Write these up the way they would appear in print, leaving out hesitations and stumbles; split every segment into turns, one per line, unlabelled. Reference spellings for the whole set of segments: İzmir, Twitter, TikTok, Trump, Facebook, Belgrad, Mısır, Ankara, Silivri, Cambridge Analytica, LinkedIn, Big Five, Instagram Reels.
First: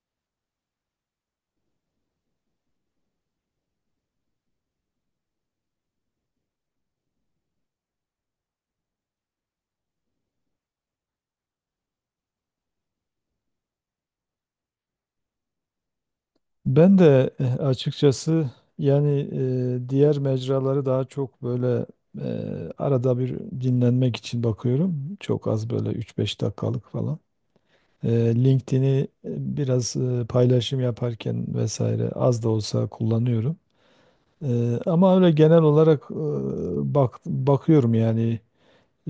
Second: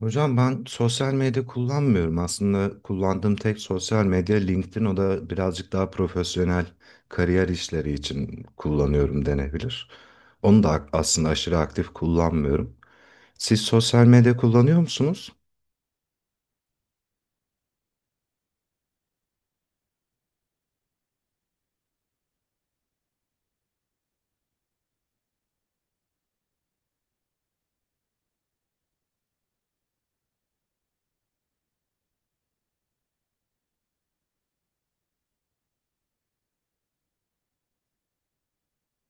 Hocam ben sosyal medya kullanmıyorum. Aslında kullandığım tek sosyal medya LinkedIn. O da birazcık daha profesyonel kariyer işleri için kullanıyorum denebilir. Onu da aslında aşırı aktif kullanmıyorum. Siz sosyal medya kullanıyor musunuz?
Ben de açıkçası yani diğer mecraları daha çok böyle arada bir dinlenmek için bakıyorum. Çok az böyle üç beş dakikalık falan. LinkedIn'i biraz paylaşım yaparken vesaire az da olsa kullanıyorum. Ama öyle genel olarak bakıyorum yani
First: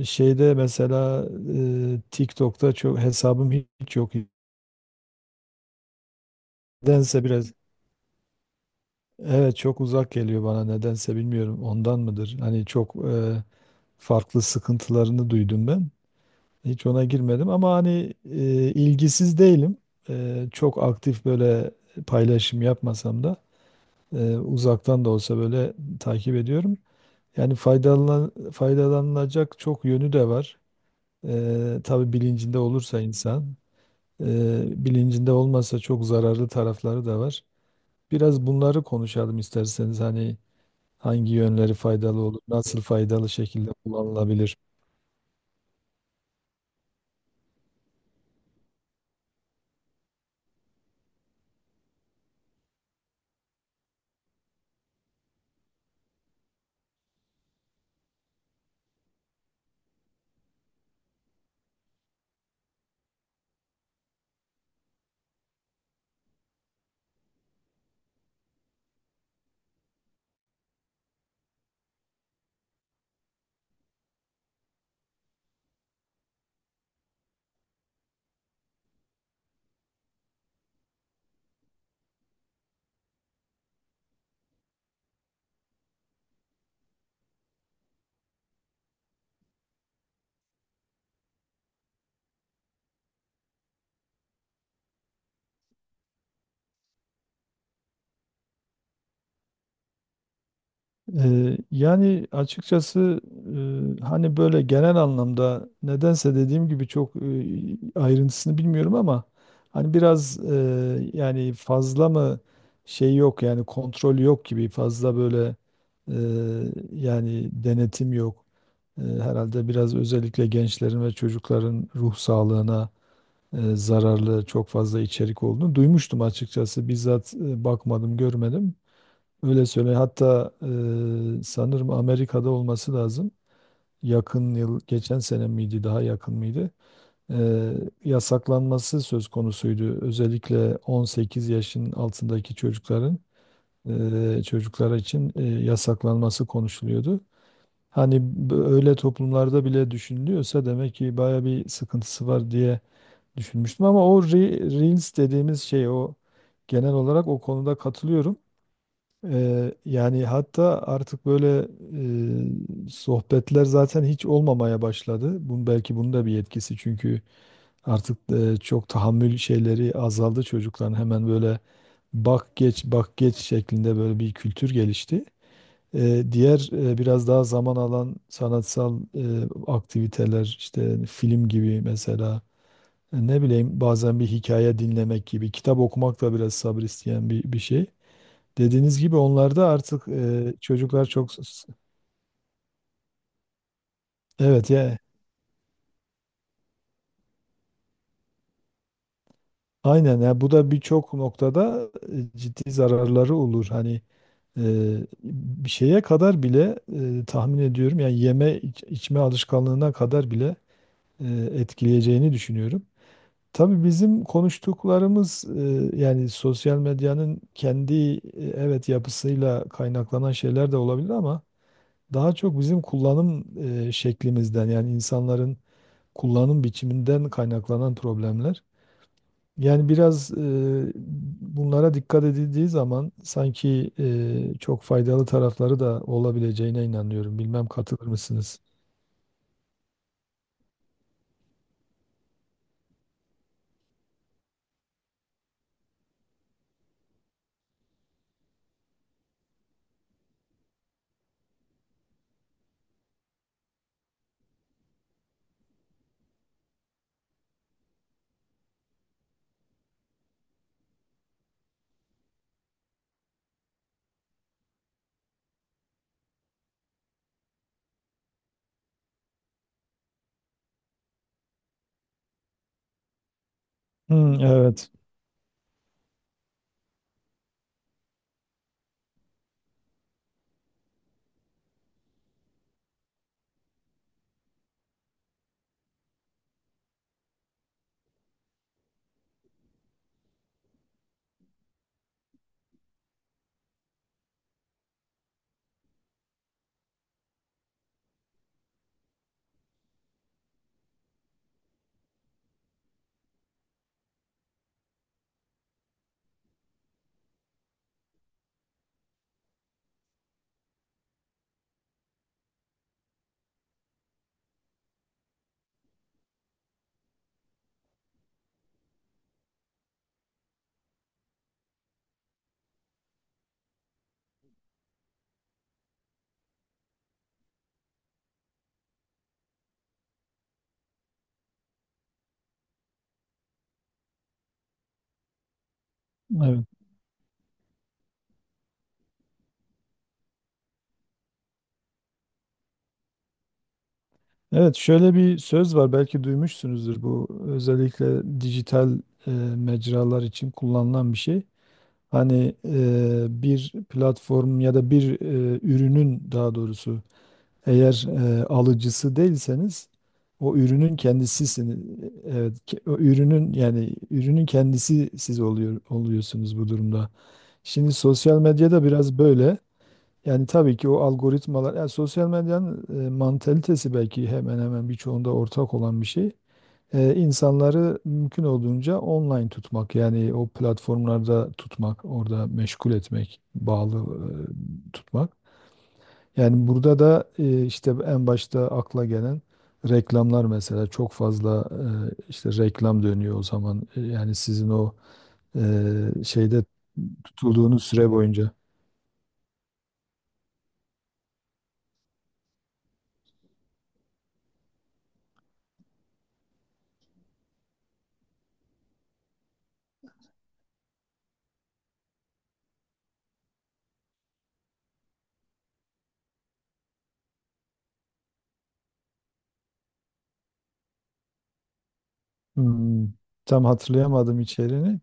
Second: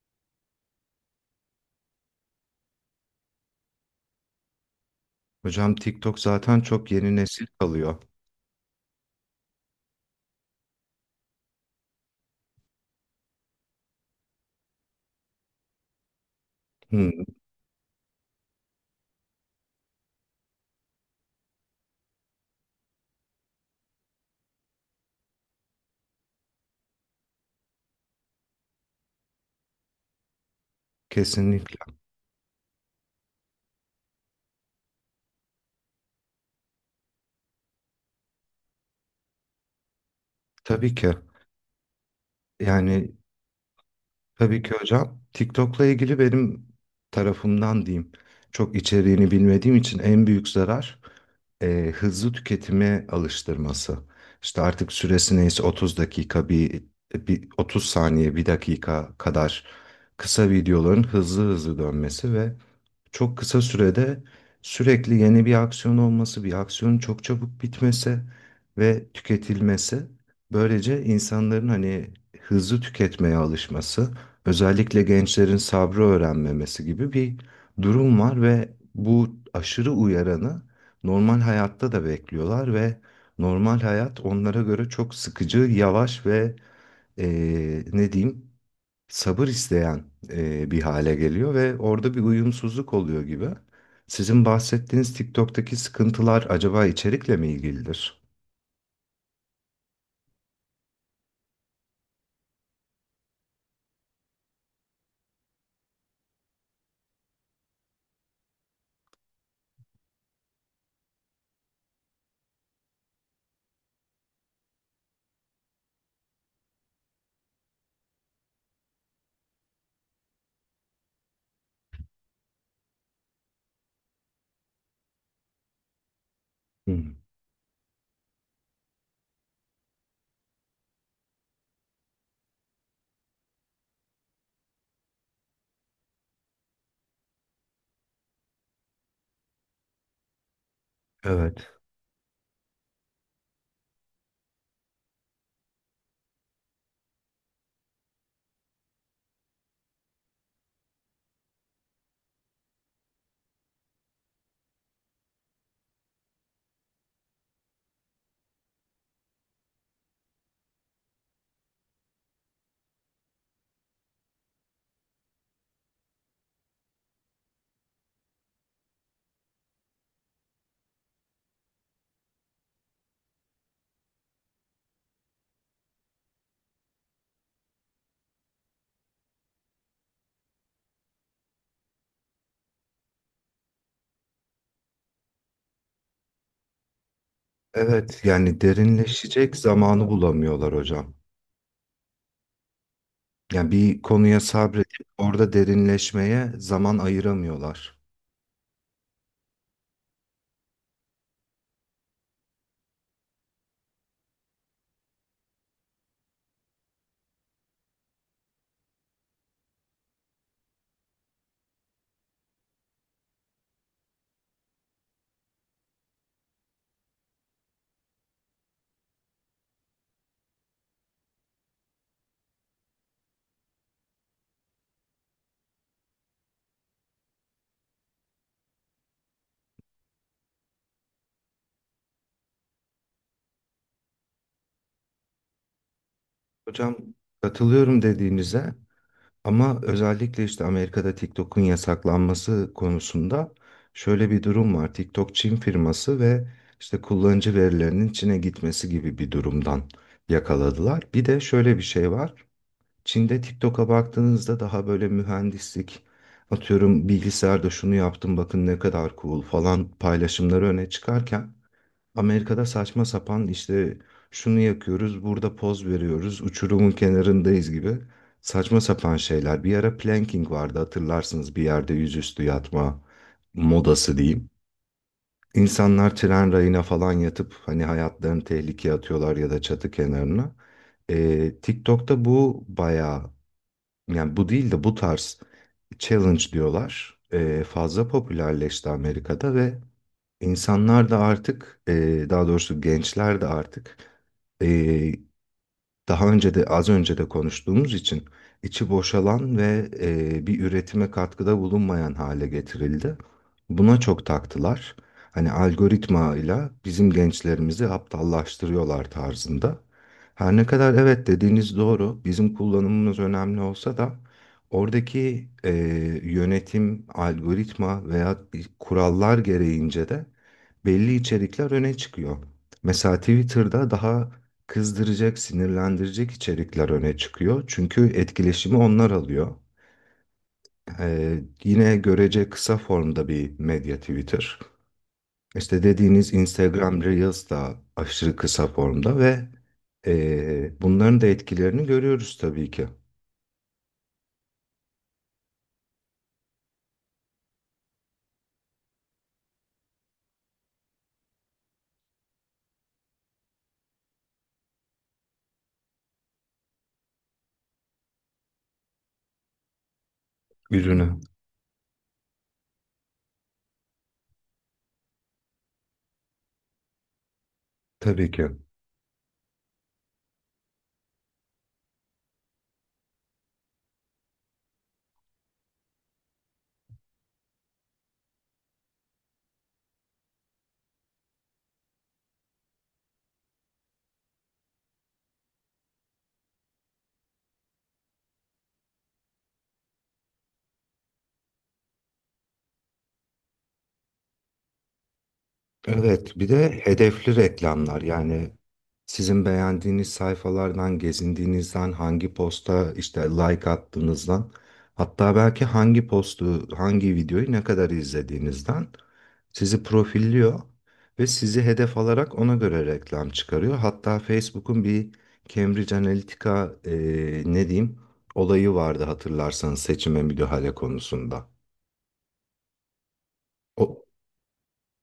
şeyde mesela TikTok'ta çok hesabım hiç yok.
Hocam TikTok zaten çok yeni
Nedense
nesil
biraz.
kalıyor.
Evet, çok uzak geliyor bana, nedense bilmiyorum, ondan mıdır? Hani çok farklı sıkıntılarını duydum ben. Hiç ona
Hı,
girmedim ama hani ilgisiz değilim. Çok aktif böyle paylaşım yapmasam da uzaktan da olsa böyle takip ediyorum. Yani faydalanılacak çok yönü de var.
kesinlikle.
Tabii bilincinde olursa insan, bilincinde olmasa çok zararlı tarafları da var. Biraz bunları konuşalım isterseniz hani.
Tabii ki.
Hangi yönleri faydalı olur? Nasıl
Yani
faydalı şekilde kullanılabilir?
tabii ki hocam. TikTok'la ilgili benim tarafımdan diyeyim. Çok içeriğini bilmediğim için en büyük zarar hızlı tüketime alıştırması. İşte artık süresi neyse 30 dakika bir 30 saniye bir dakika kadar kısa videoların hızlı hızlı dönmesi ve çok kısa sürede sürekli yeni bir aksiyon olması, bir aksiyonun çok çabuk bitmesi ve tüketilmesi. Böylece insanların hani hızlı tüketmeye alışması, özellikle gençlerin sabrı öğrenmemesi gibi bir durum var ve bu aşırı uyaranı normal hayatta da bekliyorlar ve normal hayat onlara göre çok sıkıcı, yavaş ve ne diyeyim? Sabır isteyen bir hale geliyor ve orada bir uyumsuzluk oluyor gibi. Sizin bahsettiğiniz TikTok'taki sıkıntılar acaba içerikle mi ilgilidir?
Yani açıkçası hani böyle genel anlamda nedense dediğim gibi çok ayrıntısını bilmiyorum ama hani biraz yani fazla mı şey yok yani kontrol yok gibi fazla böyle e, yani denetim yok. Herhalde biraz özellikle gençlerin ve çocukların ruh sağlığına zararlı çok fazla içerik olduğunu duymuştum açıkçası.
Hmm.
Bizzat bakmadım, görmedim. Öyle söyle. Hatta sanırım Amerika'da olması lazım. Yakın yıl, geçen sene miydi, daha yakın mıydı? E, Yasaklanması söz konusuydu. Özellikle 18
Evet.
yaşın altındaki çocukların çocuklar için yasaklanması konuşuluyordu. Hani öyle toplumlarda bile düşünülüyorsa demek ki baya bir sıkıntısı var diye düşünmüştüm ama o Reels dediğimiz şey, o genel olarak o konuda katılıyorum. Yani hatta artık böyle sohbetler zaten hiç olmamaya başladı. Bunun belki bunun da bir etkisi çünkü artık çok tahammül şeyleri azaldı çocukların, hemen böyle bak geç bak geç şeklinde böyle bir kültür gelişti. Diğer biraz daha zaman alan sanatsal aktiviteler işte film gibi mesela, ne bileyim bazen bir hikaye dinlemek gibi, kitap okumak da biraz sabır isteyen bir şey.
Evet, yani
Dediğiniz gibi
derinleşecek
onlarda artık
zamanı bulamıyorlar
çocuklar
hocam.
çok...
Yani bir konuya
Evet ya,
sabredip orada derinleşmeye zaman ayıramıyorlar.
aynen ya, bu da birçok noktada ciddi zararları olur. Hani e, bir şeye kadar bile tahmin ediyorum, yani içme alışkanlığına kadar bile e, etkileyeceğini düşünüyorum. Tabii bizim konuştuklarımız yani sosyal medyanın kendi evet yapısıyla kaynaklanan şeyler de olabilir ama daha çok bizim kullanım şeklimizden, yani insanların kullanım biçiminden kaynaklanan problemler. Yani biraz bunlara dikkat edildiği zaman sanki çok faydalı tarafları da olabileceğine
Hocam
inanıyorum. Bilmem
katılıyorum
katılır mısınız?
dediğinize. Ama özellikle işte Amerika'da TikTok'un yasaklanması konusunda şöyle bir durum var. TikTok Çin firması ve işte kullanıcı verilerinin Çin'e gitmesi gibi bir durumdan yakaladılar. Bir de şöyle bir şey var. Çin'de TikTok'a baktığınızda daha böyle mühendislik, atıyorum bilgisayarda şunu yaptım bakın ne kadar cool falan paylaşımları öne çıkarken Amerika'da saçma sapan işte şunu yakıyoruz, burada poz veriyoruz, uçurumun kenarındayız gibi saçma sapan şeyler. Bir ara planking vardı hatırlarsınız, bir yerde yüzüstü yatma modası
Hmm,
diyeyim.
evet.
İnsanlar tren rayına falan yatıp hani hayatlarını tehlikeye atıyorlar ya da çatı kenarına. TikTok'ta bu bayağı, yani bu değil de bu tarz challenge diyorlar. Fazla popülerleşti Amerika'da ve İnsanlar da artık, daha doğrusu gençler de artık, e, daha önce de az önce de konuştuğumuz için içi boşalan ve bir üretime katkıda bulunmayan hale getirildi. Buna çok taktılar. Hani algoritmayla bizim gençlerimizi aptallaştırıyorlar tarzında. Her ne kadar evet dediğiniz doğru, bizim kullanımımız önemli olsa da oradaki yönetim, algoritma veya kurallar gereğince de belli içerikler öne çıkıyor. Mesela Twitter'da daha kızdıracak, sinirlendirecek içerikler öne çıkıyor. Çünkü etkileşimi onlar alıyor. Yine görece kısa formda bir medya Twitter. İşte dediğiniz
Evet.
Instagram Reels da aşırı kısa formda ve bunların da etkilerini görüyoruz tabii ki.
Evet, şöyle bir söz var, belki duymuşsunuzdur, bu özellikle dijital e, mecralar için kullanılan bir şey. Hani bir platform ya da bir ürünün daha doğrusu, eğer alıcısı değilseniz o ürünün
Ürünü.
kendisisiniz. Evet, o ürünün, yani ürünün kendisi siz oluyorsunuz bu durumda. Şimdi
Tabii
sosyal
ki.
medyada biraz böyle. Yani tabii ki o algoritmalar, yani sosyal medyanın mantalitesi belki hemen hemen birçoğunda ortak olan bir şey, insanları mümkün olduğunca online tutmak, yani o platformlarda tutmak, orada meşgul etmek, bağlı tutmak. Yani burada da işte en başta akla gelen reklamlar mesela, çok fazla işte reklam dönüyor o zaman. Yani sizin o
Evet, bir
şeyde
de hedefli
tutulduğunuz
reklamlar,
süre
yani
boyunca.
sizin beğendiğiniz sayfalardan, gezindiğinizden, hangi posta işte like attığınızdan, hatta belki hangi postu, hangi videoyu ne kadar izlediğinizden sizi profilliyor ve sizi hedef alarak ona göre reklam çıkarıyor. Hatta Facebook'un bir Cambridge Analytica e, ne diyeyim olayı vardı hatırlarsanız, seçime müdahale konusunda.
Hmm, tam
O,
hatırlayamadım içeriğini.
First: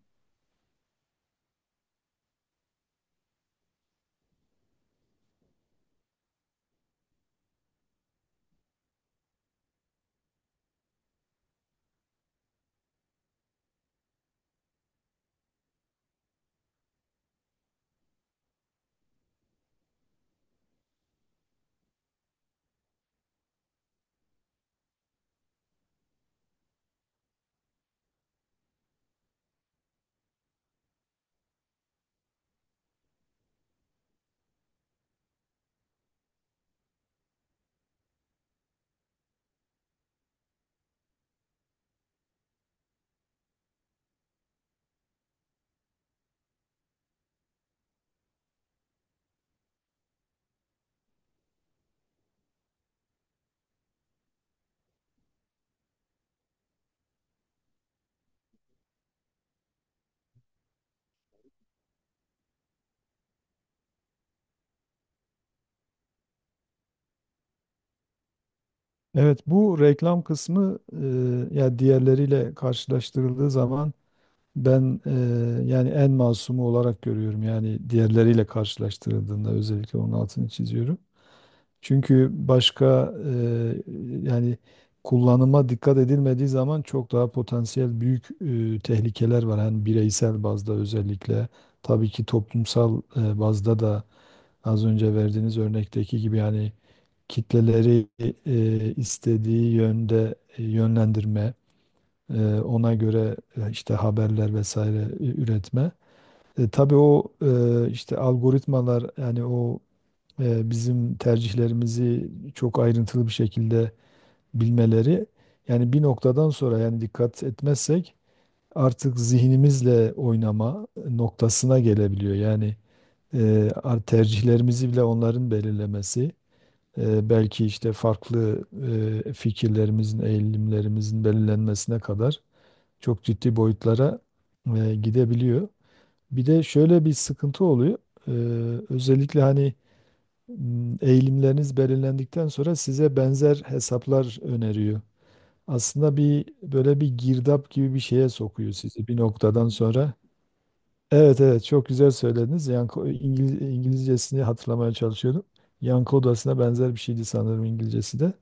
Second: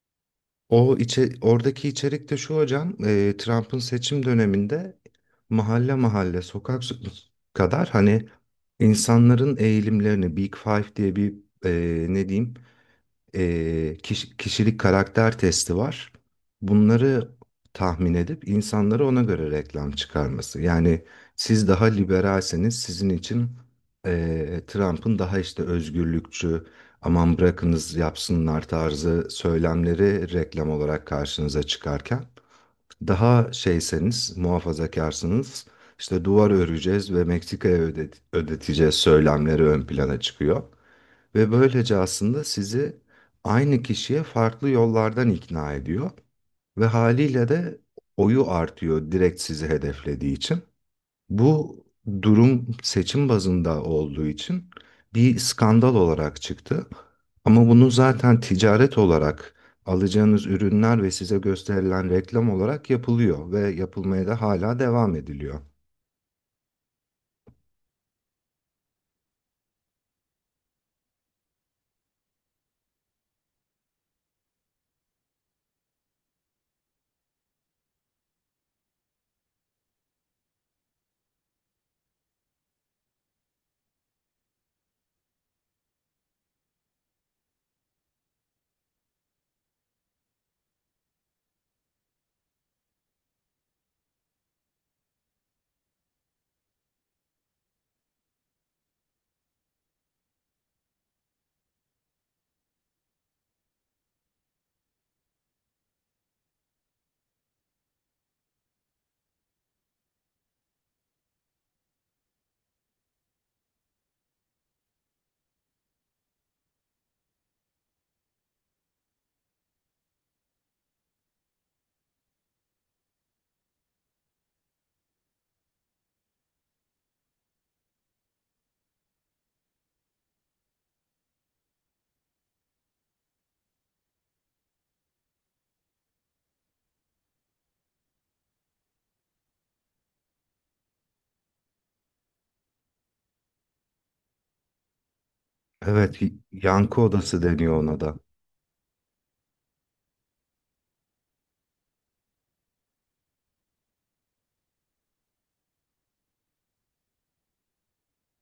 Oradaki içerik de şu hocam, Trump'ın seçim döneminde mahalle mahalle, sokak so- kadar hani insanların eğilimlerini, Big Five diye bir e, ne diyeyim, e, kiş- kişilik karakter testi var. Bunları tahmin edip insanlara ona göre reklam çıkarması. Yani siz daha liberalseniz sizin için Trump'ın daha işte özgürlükçü, aman bırakınız yapsınlar tarzı söylemleri reklam olarak karşınıza çıkarken daha şeyseniz, muhafazakarsınız, işte duvar öreceğiz ve ödeteceğiz söylemleri ön plana çıkıyor. Ve böylece aslında sizi aynı kişiye farklı yollardan ikna ediyor. Ve haliyle de oyu artıyor direkt sizi hedeflediği için. Bu durum seçim bazında olduğu için bir skandal olarak çıktı. Ama bunu zaten ticaret olarak alacağınız ürünler ve size gösterilen reklam olarak yapılıyor ve yapılmaya da hala devam ediliyor.
Evet, bu reklam kısmı ya diğerleriyle karşılaştırıldığı zaman ben yani en masumu olarak görüyorum. Yani diğerleriyle karşılaştırıldığında özellikle onun altını çiziyorum. Çünkü başka yani kullanıma dikkat edilmediği zaman çok daha potansiyel büyük tehlikeler var. Hani bireysel bazda özellikle, tabii ki toplumsal bazda da, az önce verdiğiniz örnekteki gibi yani kitleleri istediği yönde yönlendirme, ona göre işte haberler vesaire üretme. Tabii o işte algoritmalar, yani o bizim tercihlerimizi çok ayrıntılı bir şekilde bilmeleri, yani bir noktadan sonra, yani dikkat etmezsek artık zihnimizle oynama noktasına gelebiliyor. Yani tercihlerimizi bile onların belirlemesi, belki işte farklı fikirlerimizin, eğilimlerimizin belirlenmesine kadar çok ciddi boyutlara gidebiliyor. Bir de şöyle bir sıkıntı oluyor. Ee, Özellikle hani eğilimleriniz belirlendikten sonra size benzer hesaplar öneriyor. Aslında
Evet,
bir
yankı
böyle bir
odası
girdap
deniyor
gibi
ona
bir
da.
şeye sokuyor sizi bir noktadan sonra. Evet, evet, çok güzel söylediniz. Yanko, İngiliz, İngilizcesini hatırlamaya çalışıyordum. Yankı odasına benzer bir şeydi sanırım İngilizcesi de.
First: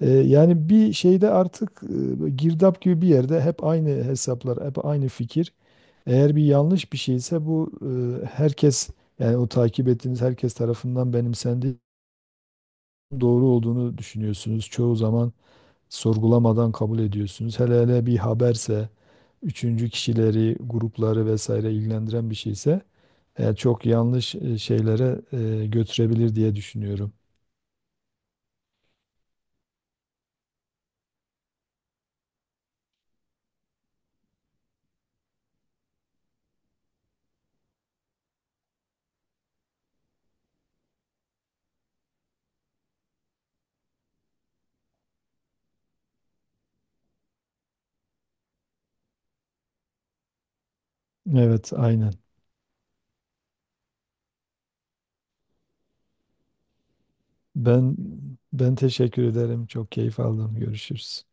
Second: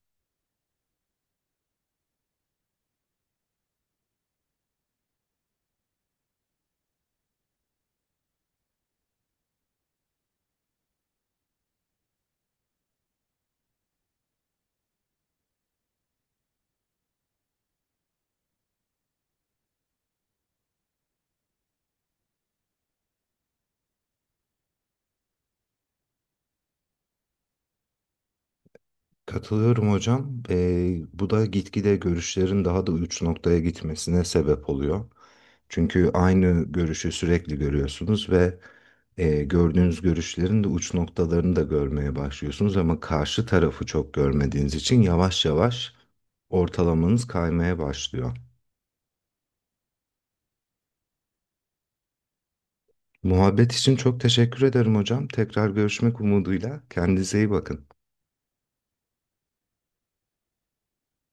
Yani bir şeyde artık girdap gibi bir yerde hep aynı hesaplar, hep aynı fikir. Eğer bir yanlış bir şeyse bu, herkes, yani o takip ettiğiniz herkes tarafından benimsendiği, doğru olduğunu düşünüyorsunuz. Çoğu zaman sorgulamadan kabul ediyorsunuz. Hele hele bir haberse, üçüncü kişileri, grupları vesaire ilgilendiren bir şeyse çok yanlış şeylere götürebilir diye düşünüyorum.
Katılıyorum hocam. Bu da gitgide görüşlerin daha da uç noktaya gitmesine sebep oluyor. Çünkü aynı görüşü sürekli görüyorsunuz ve gördüğünüz görüşlerin de uç noktalarını da görmeye başlıyorsunuz ama karşı tarafı çok görmediğiniz için yavaş yavaş ortalamanız kaymaya başlıyor.
Evet, aynen.
Muhabbet için çok teşekkür ederim hocam. Tekrar görüşmek umuduyla. Kendinize iyi bakın.
Ben Ben teşekkür ederim. Çok keyif aldım. Görüşürüz.